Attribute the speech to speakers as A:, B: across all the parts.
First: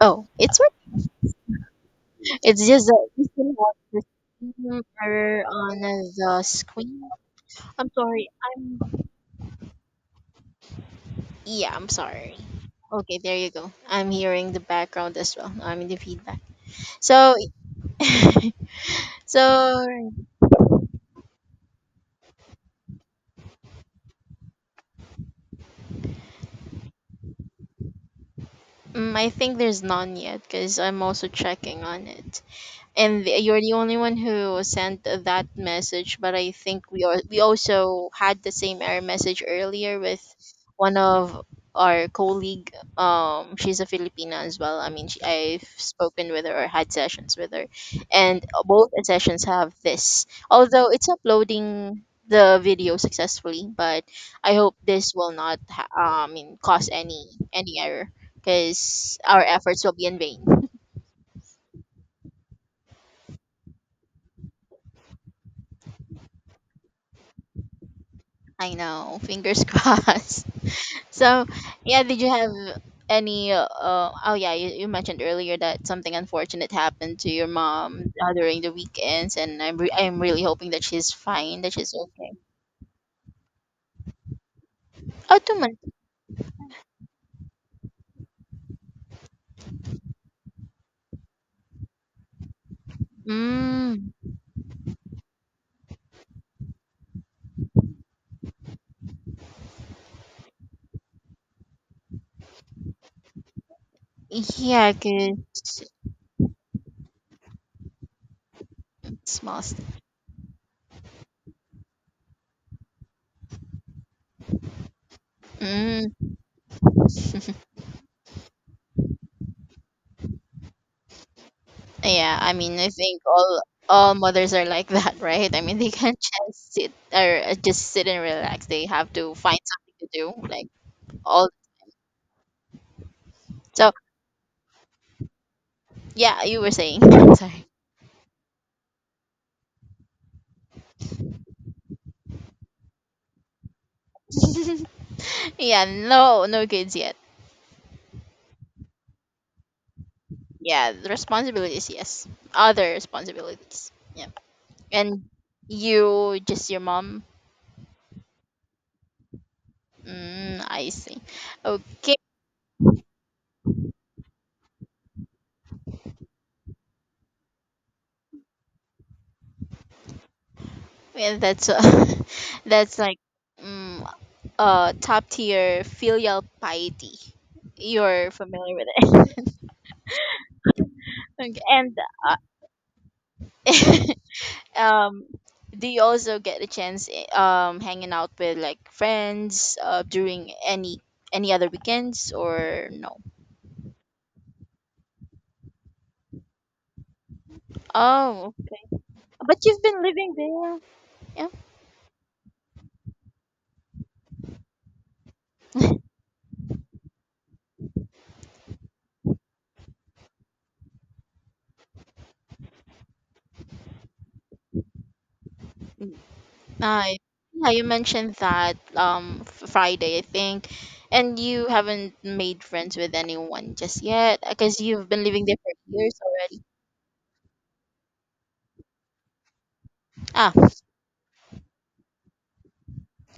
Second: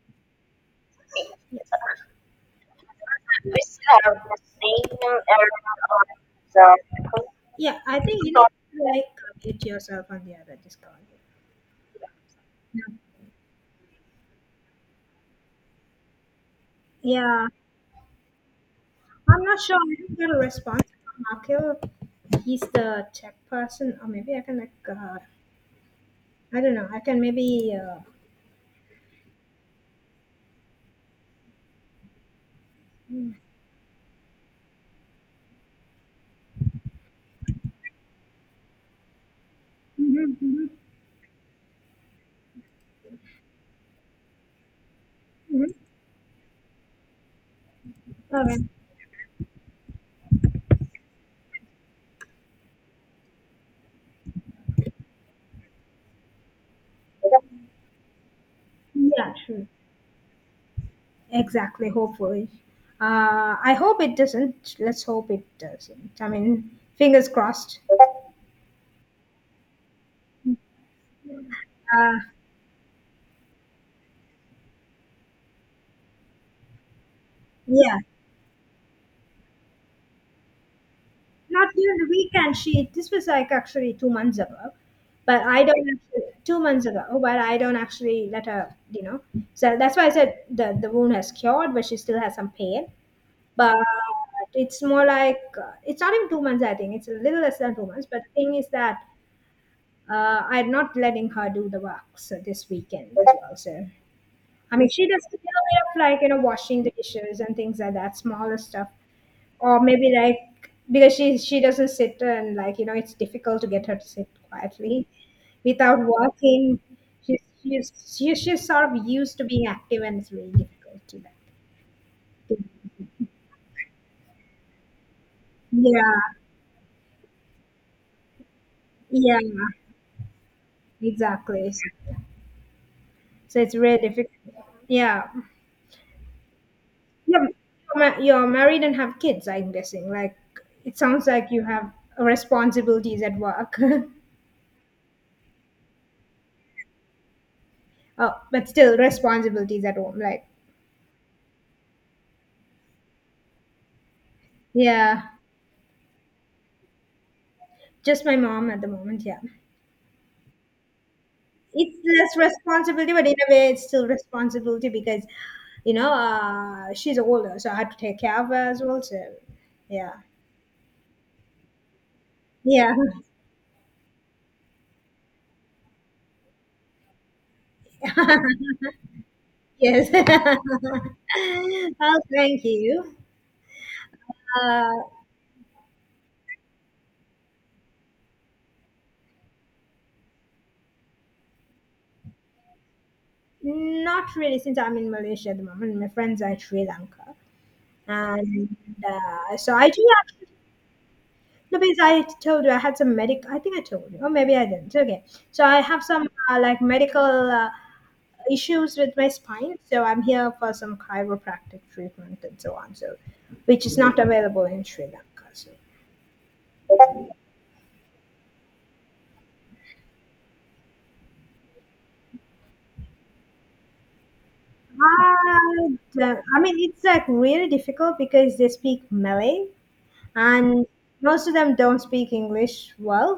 A: Oh, it's what? It's just that we still have the same error on the screen.
B: Yeah,
A: I'm
B: I think
A: sorry.
B: you need to
A: I'm
B: like commit yourself on the other Discord.
A: yeah. I'm sorry.
B: No.
A: Okay, there you go. I'm hearing the background as well. I mean the feedback. So,
B: Yeah, I'm not sure.
A: so
B: I didn't get a response from Akil. He's the tech person, or maybe I can I don't know. I can maybe.
A: I think there's none yet because I'm also checking on it. and
B: Mhm,
A: the- you're the only one who sent that message, but I think we also had the same error message earlier with
B: mhm,
A: one of our colleague. She's a filipina as well.
B: mhm.
A: I've spoken with her or had sessions with her, and
B: Okay.
A: both sessions have this, although it's uploading the video successfully. But I hope this will not cause any error because
B: Yeah,
A: our
B: sure.
A: efforts will be in vain.
B: Exactly. Hopefully, I hope it doesn't. Let's hope it doesn't. I mean, fingers crossed.
A: I know. Fingers crossed. So, yeah,
B: Uh,
A: did you have any? Oh, yeah, you mentioned earlier that something unfortunate happened to your
B: yeah.
A: mom during the weekends, and I'm I'm really hoping that she's fine,
B: Not
A: that she's
B: during the
A: okay.
B: weekend. She This was like actually 2 months ago,
A: Oh,
B: but
A: two
B: I don't
A: months.
B: actually, 2 months ago. But I don't actually let her. You know, so that's why I said the wound has cured, but she still has some pain. But
A: Mm,
B: it's more like it's not even 2 months. I think it's a little less than 2 months. But the thing is that I'm not letting her do the work so this weekend as well. So I mean,
A: yeah,
B: she does a little bit
A: cause
B: of like you know washing the dishes and things like that, smaller stuff,
A: small.
B: or maybe like because she doesn't sit and like you know it's difficult to get her to sit quietly without
A: Mm,
B: walking. She's she's she's she's sort of used to being active and it's really difficult to that.
A: yeah, I mean, I think all mothers are like that, right? I mean, they can't
B: yeah
A: just sit or just sit and relax. They have to
B: yeah
A: find something to do, like all.
B: exactly, so, so it's
A: So,
B: really difficult, yeah.
A: yeah, you were saying.
B: Yeah,
A: Sorry.
B: you're married and have kids, I'm guessing, like it sounds like you have responsibilities at work.
A: Yeah, no, no kids yet.
B: Oh, but still responsibilities at home, like,
A: Yeah, the responsibilities, yes. Other responsibilities. Yeah.
B: yeah.
A: And you, just your mom.
B: Just my mom at the moment, yeah.
A: Mm, I see. Okay,
B: It's less responsibility, but in a way, it's still responsibility because, you know, she's older, so I have to take care of her as well. So, yeah.
A: yeah, that's
B: Yeah.
A: that's like mm, top tier filial piety. You're familiar with it.
B: Yes.
A: Okay, and
B: Well, thank you.
A: uh,
B: Uh,
A: um, do you also get a chance hanging out with like friends during any other weekends or no?
B: not really, since I'm in Malaysia at the moment. My friends are in Sri Lanka,
A: Oh,
B: and
A: okay. But
B: so
A: you've
B: I
A: been
B: do
A: living
B: actually.
A: there. Yeah.
B: No, because I told you I had some medic. I think I told you, or maybe I didn't. Okay, so I have some like medical uh, issues with my spine, so I'm here for some chiropractic treatment and so on. So, which is not available in Sri Lanka. So,
A: I yeah, you mentioned that Friday, I think. And you haven't made friends with anyone just yet because you've been living there for
B: I,
A: years
B: do I
A: already.
B: mean, it's like really difficult because they speak Malay,
A: Ah,
B: and most of them don't speak English well.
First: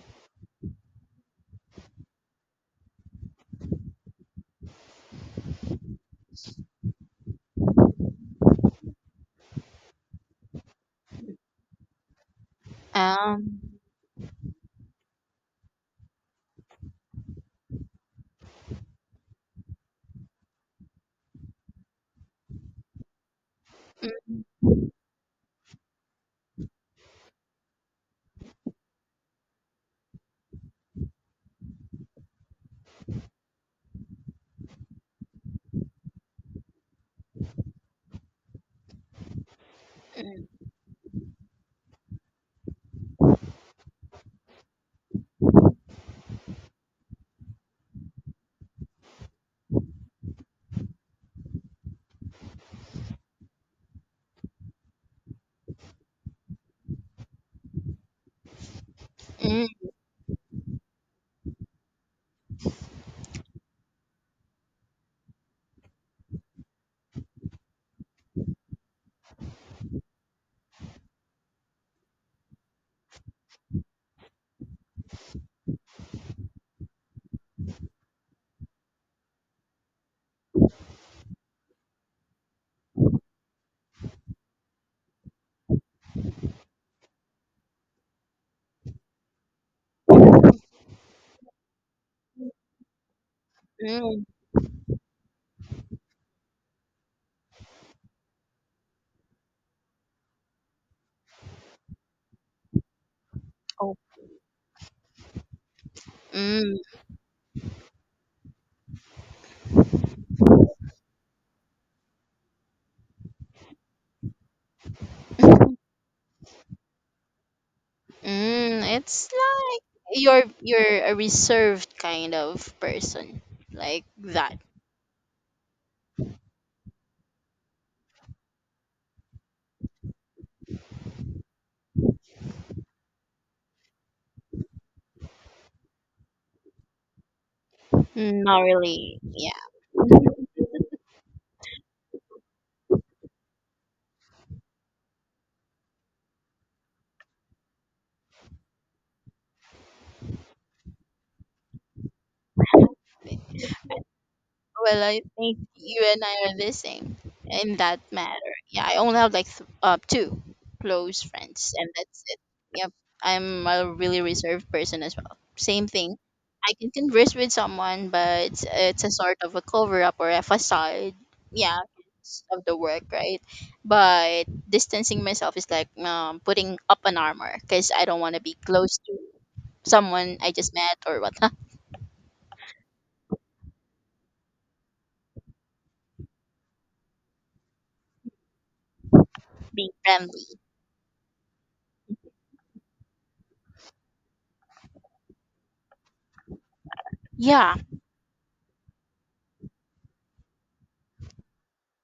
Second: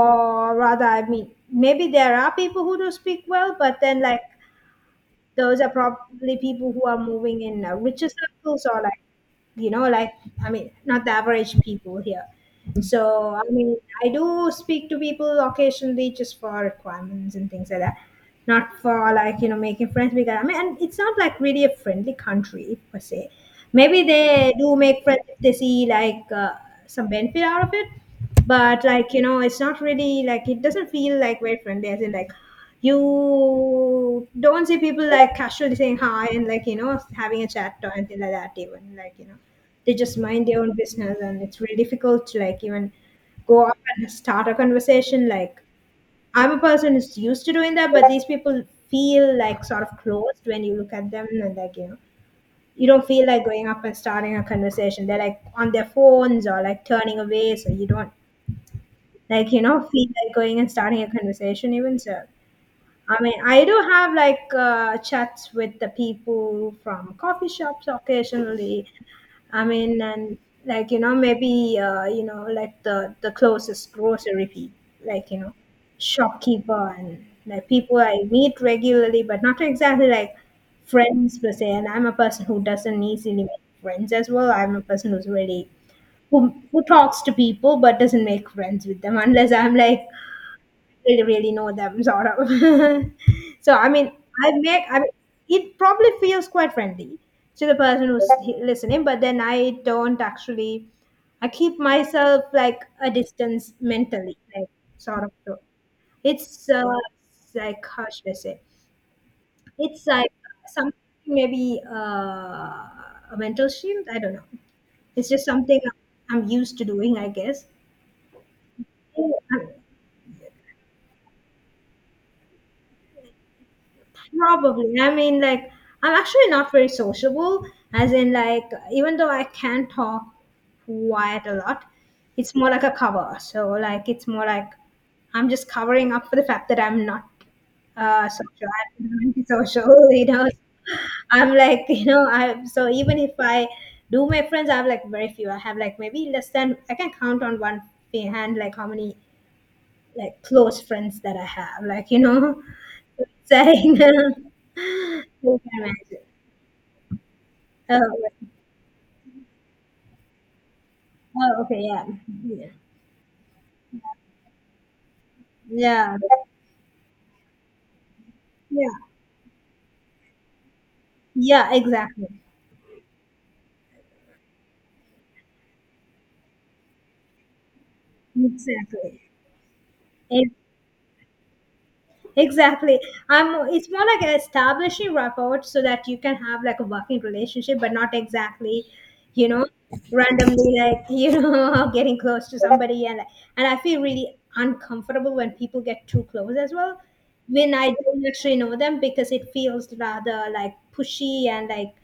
B: Or rather, I mean, maybe there are people who do speak well, but then like those are probably people who are moving in richer circles, or like, you know, like, I mean, not the average people here. So I
A: um
B: mean, I do speak to people occasionally just for requirements and things like that, not for like you know making friends. Because I mean, and it's not like really a friendly country per se. Maybe
A: mm,
B: they do make friends if they see like some benefit out of it, but like you know, it's not really like it doesn't feel like very friendly. As in like you don't see people like casually saying hi and like you know having a chat or anything like that. Even like you know, they just mind their
A: mm,
B: own business, and it's really difficult to like even go up and start a conversation. Like I'm a person who's used to doing that, but these people feel like sort of closed when you look at them, and like, you know, you don't feel like going up and starting a conversation. They're like on their phones or like turning away, so you don't like, you know,
A: mm,
B: feel like going and starting a conversation even. So I mean, I do have like chats with the people from coffee shops occasionally. I mean, and like you know, maybe you know, like the closest grocery people, like you know, shopkeeper and like people I meet regularly, but not exactly like friends per se. And I'm a person who doesn't easily make friends as well. I'm a person who's really who talks to people but doesn't make friends with them unless I'm like really, really know them, sort of. So I mean,
A: mm.
B: I mean, it probably feels quite friendly to the person who's listening, but then I don't actually. I keep myself like a distance
A: Oh,
B: mentally, like sort of, so it's
A: mm,
B: like how should I say, it's like something, maybe a mental shield, I don't know. It's just something I'm used to doing, I guess.
A: mm. It's
B: Yeah.
A: like you're a reserved kind of person like that.
B: Probably. I mean, like, I'm actually not very sociable, as in, like, even though I can talk quite a lot, it's more like a cover. So, like, it's more like I'm just covering up for the fact that I'm not
A: Not
B: social. I'm
A: really. Yeah.
B: antisocial, you know. I'm like, you know, I So even if I do make friends, I have like very few. I have like maybe less than I can count on one hand, like how many like close friends that I have, like you know. சரிங்க.
A: Well, I
B: You
A: think
B: can
A: you
B: imagine.
A: and I are the same in
B: Oh,
A: that
B: okay.
A: matter. Yeah, I only have like two close
B: Oh,
A: friends,
B: okay,
A: and
B: yeah.
A: that's it.
B: Yeah.
A: Yep, I'm a really reserved person as well. Same
B: Yeah,
A: thing. I can converse with someone, but
B: yeah.
A: it's a sort of a cover up or a facade.
B: Yeah,
A: Yeah,
B: exactly.
A: it's of the work, right? But distancing myself is like putting up an armor because I don't want to be close to
B: Exactly.
A: someone I just met or whatnot,
B: Exactly. I'm, it's more like establishing rapport so that you can have like a working relationship, but not exactly, you know,
A: being friendly.
B: randomly like, you know, getting close to somebody. And I feel really uncomfortable when people get too close as well. When
A: Yeah,
B: I don't actually know them, because it feels rather like pushy and like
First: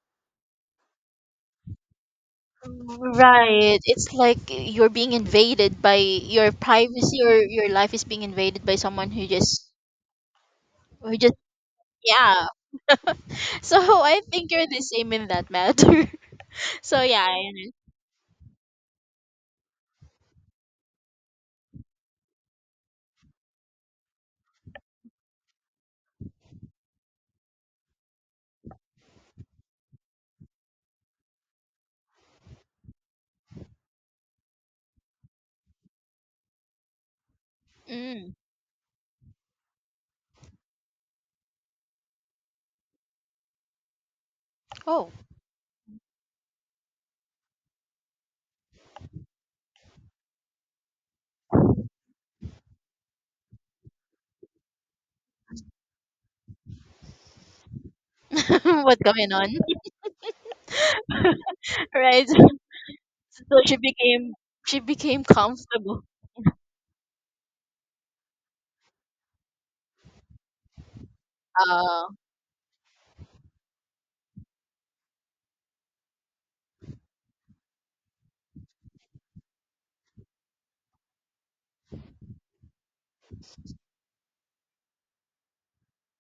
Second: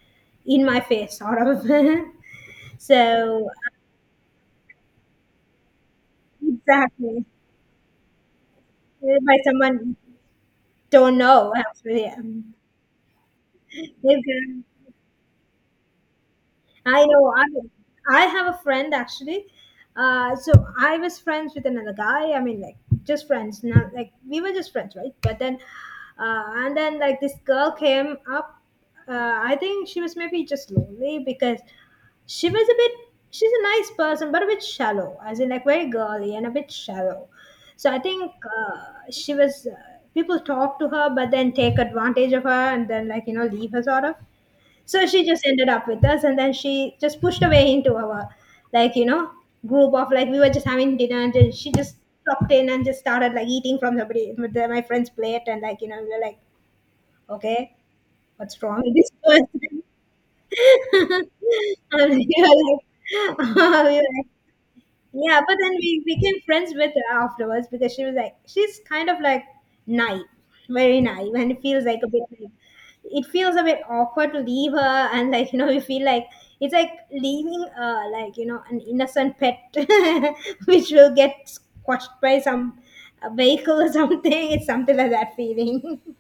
B: in my face sort of. So
A: right. It's like you're being invaded by your privacy,
B: exactly.
A: or your life is being invaded by someone who
B: By
A: just
B: someone, don't
A: who just
B: know actually. Yeah.
A: yeah. So I think
B: Exactly.
A: you're the same in that matter. So
B: I know.
A: yeah.
B: I
A: I-
B: I have a friend actually. So I was friends with another guy. I mean, like just friends. Not like we were just friends, right? But then, and then like this girl came up. I think she was maybe just lonely because she was a bit. She's a nice person, but a bit shallow, as in like very girly and a bit shallow. So I think
A: Mm.
B: she was. People talk to her, but then take advantage of her, and then like you know leave her sort of. So
A: Oh,
B: she just ended up with us, and then she just pushed away into our like you know group of, like we were just having dinner, and then she just dropped in and just started like eating from somebody with the, my friend's plate, and like you know we were like, okay, what's wrong with
A: what's
B: this
A: going on?
B: person? And
A: right. So she
B: we were like,
A: became she became
B: yeah, but then
A: comfortable.
B: we became friends with her afterwards because she was like, she's kind of like naive, very naive, and it feels like a
A: Uh,
B: bit like, it feels a bit awkward to leave her, and like, you know, we feel like it's like leaving, like, you know, an innocent pet which will get squashed by some vehicle or something. It's something like that feeling.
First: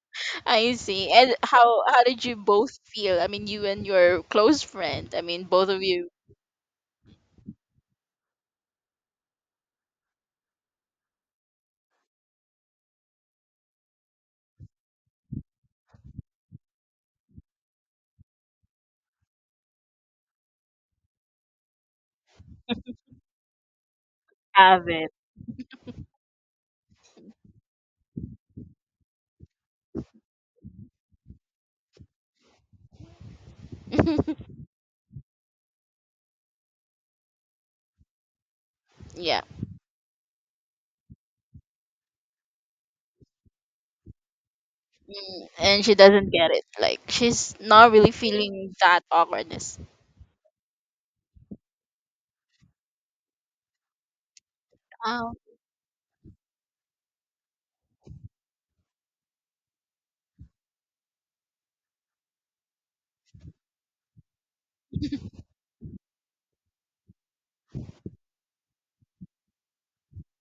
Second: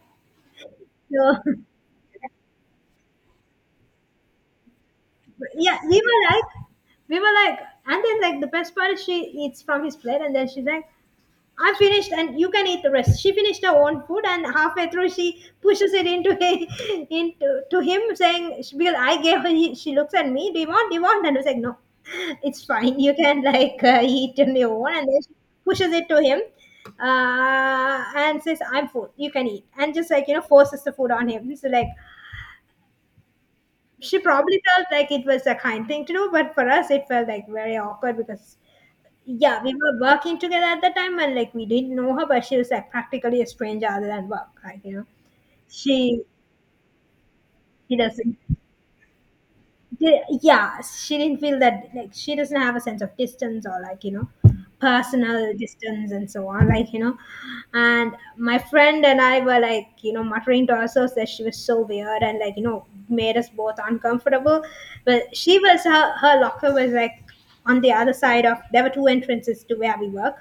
A: I see. And
B: So,
A: how did you both feel? I mean, you and your close friend. I mean, both
B: yeah,
A: of
B: we
A: you
B: were like, we were like, and then like the best part is she eats from his plate, and then she's like, I finished and you can eat the rest. She finished her own food and halfway through she pushes it into into to him, saying, she- I gave her, she looks at me, do you want? Do you want? And I was like, no, it's fine. You can like eat on your
A: have
B: own. And
A: it.
B: then she pushes it to him and says, I'm full, you can eat. And just like, you know, forces the food on him. So like, she probably felt like it was a kind thing to do, but for us it felt like very awkward, because
A: Yeah.
B: yeah, we were working together at the time, and like we didn't know her, but she was like practically a stranger other than work. Like you know,
A: And she
B: she
A: doesn't get it. Like she's not
B: she
A: really
B: doesn't.
A: feeling that awkwardness.
B: Yeah, she didn't feel that, like she doesn't have a sense of distance, or like you know,
A: Oh,
B: personal distance and so on. Like you know, and my friend and I were like you know muttering to ourselves that she was so weird and like you know made us both uncomfortable. But she was, her locker was like on the other side of, there were two entrances to where we work,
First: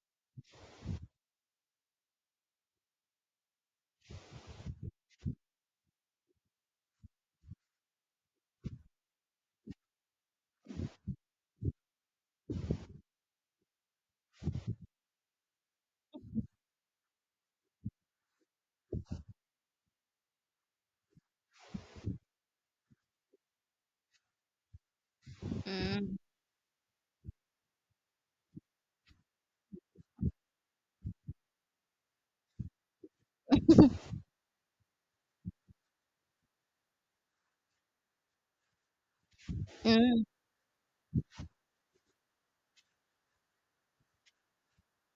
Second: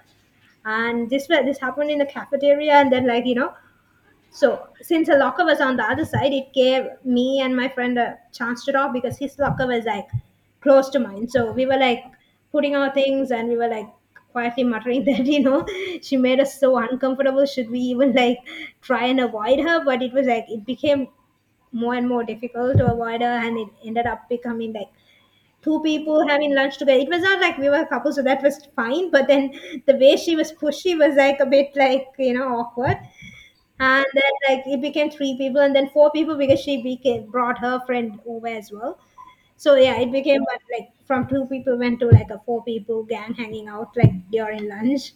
B: and this happened in the cafeteria, and then like you know, so since a locker was on the other side it gave me and my friend a chance to talk, because his locker was like close to mine, so we were like putting our things, and we were like quietly muttering that you know she made us so uncomfortable, should we even like try and avoid her, but it was like it became more and more difficult to avoid her, and it ended up becoming like two
A: mm,
B: people having lunch together. It was not like we were a couple, so that was fine. But then the way she was pushy was like a bit like you know awkward. And then like it became three people, and then four people because she became brought her friend over as well. So yeah, it
A: mm.
B: became, but like from two people went to like a four people gang hanging out like during lunch.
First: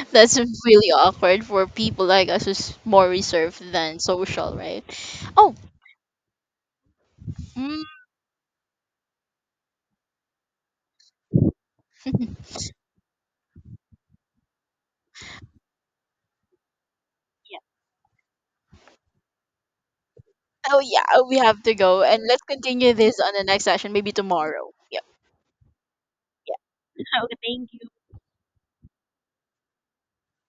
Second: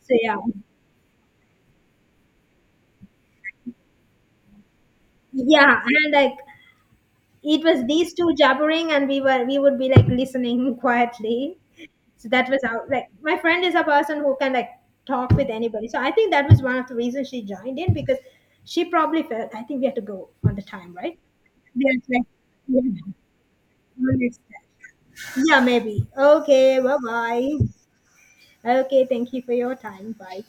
B: So
A: That's
B: yeah,
A: really awkward for people like us who's more reserved than social, right? Oh,
B: yeah, and like it
A: mm,
B: was these two jabbering, and we would be like listening quietly. So that was how, like my friend is a person who can like talk with anybody, so I think that was one of the reasons she
A: yeah.
B: joined in, because she probably felt, I think we have to go on the
A: Oh
B: time, right?
A: yeah, we have to
B: Yeah,
A: go,
B: it's
A: and
B: like-
A: let's continue
B: yeah,
A: this on the next session, maybe
B: we'll miss
A: tomorrow.
B: that.
A: Yep.
B: Yeah, maybe. Okay, bye
A: Yeah. Okay.
B: bye.
A: Thank you.
B: Okay, thank you for your time, bye.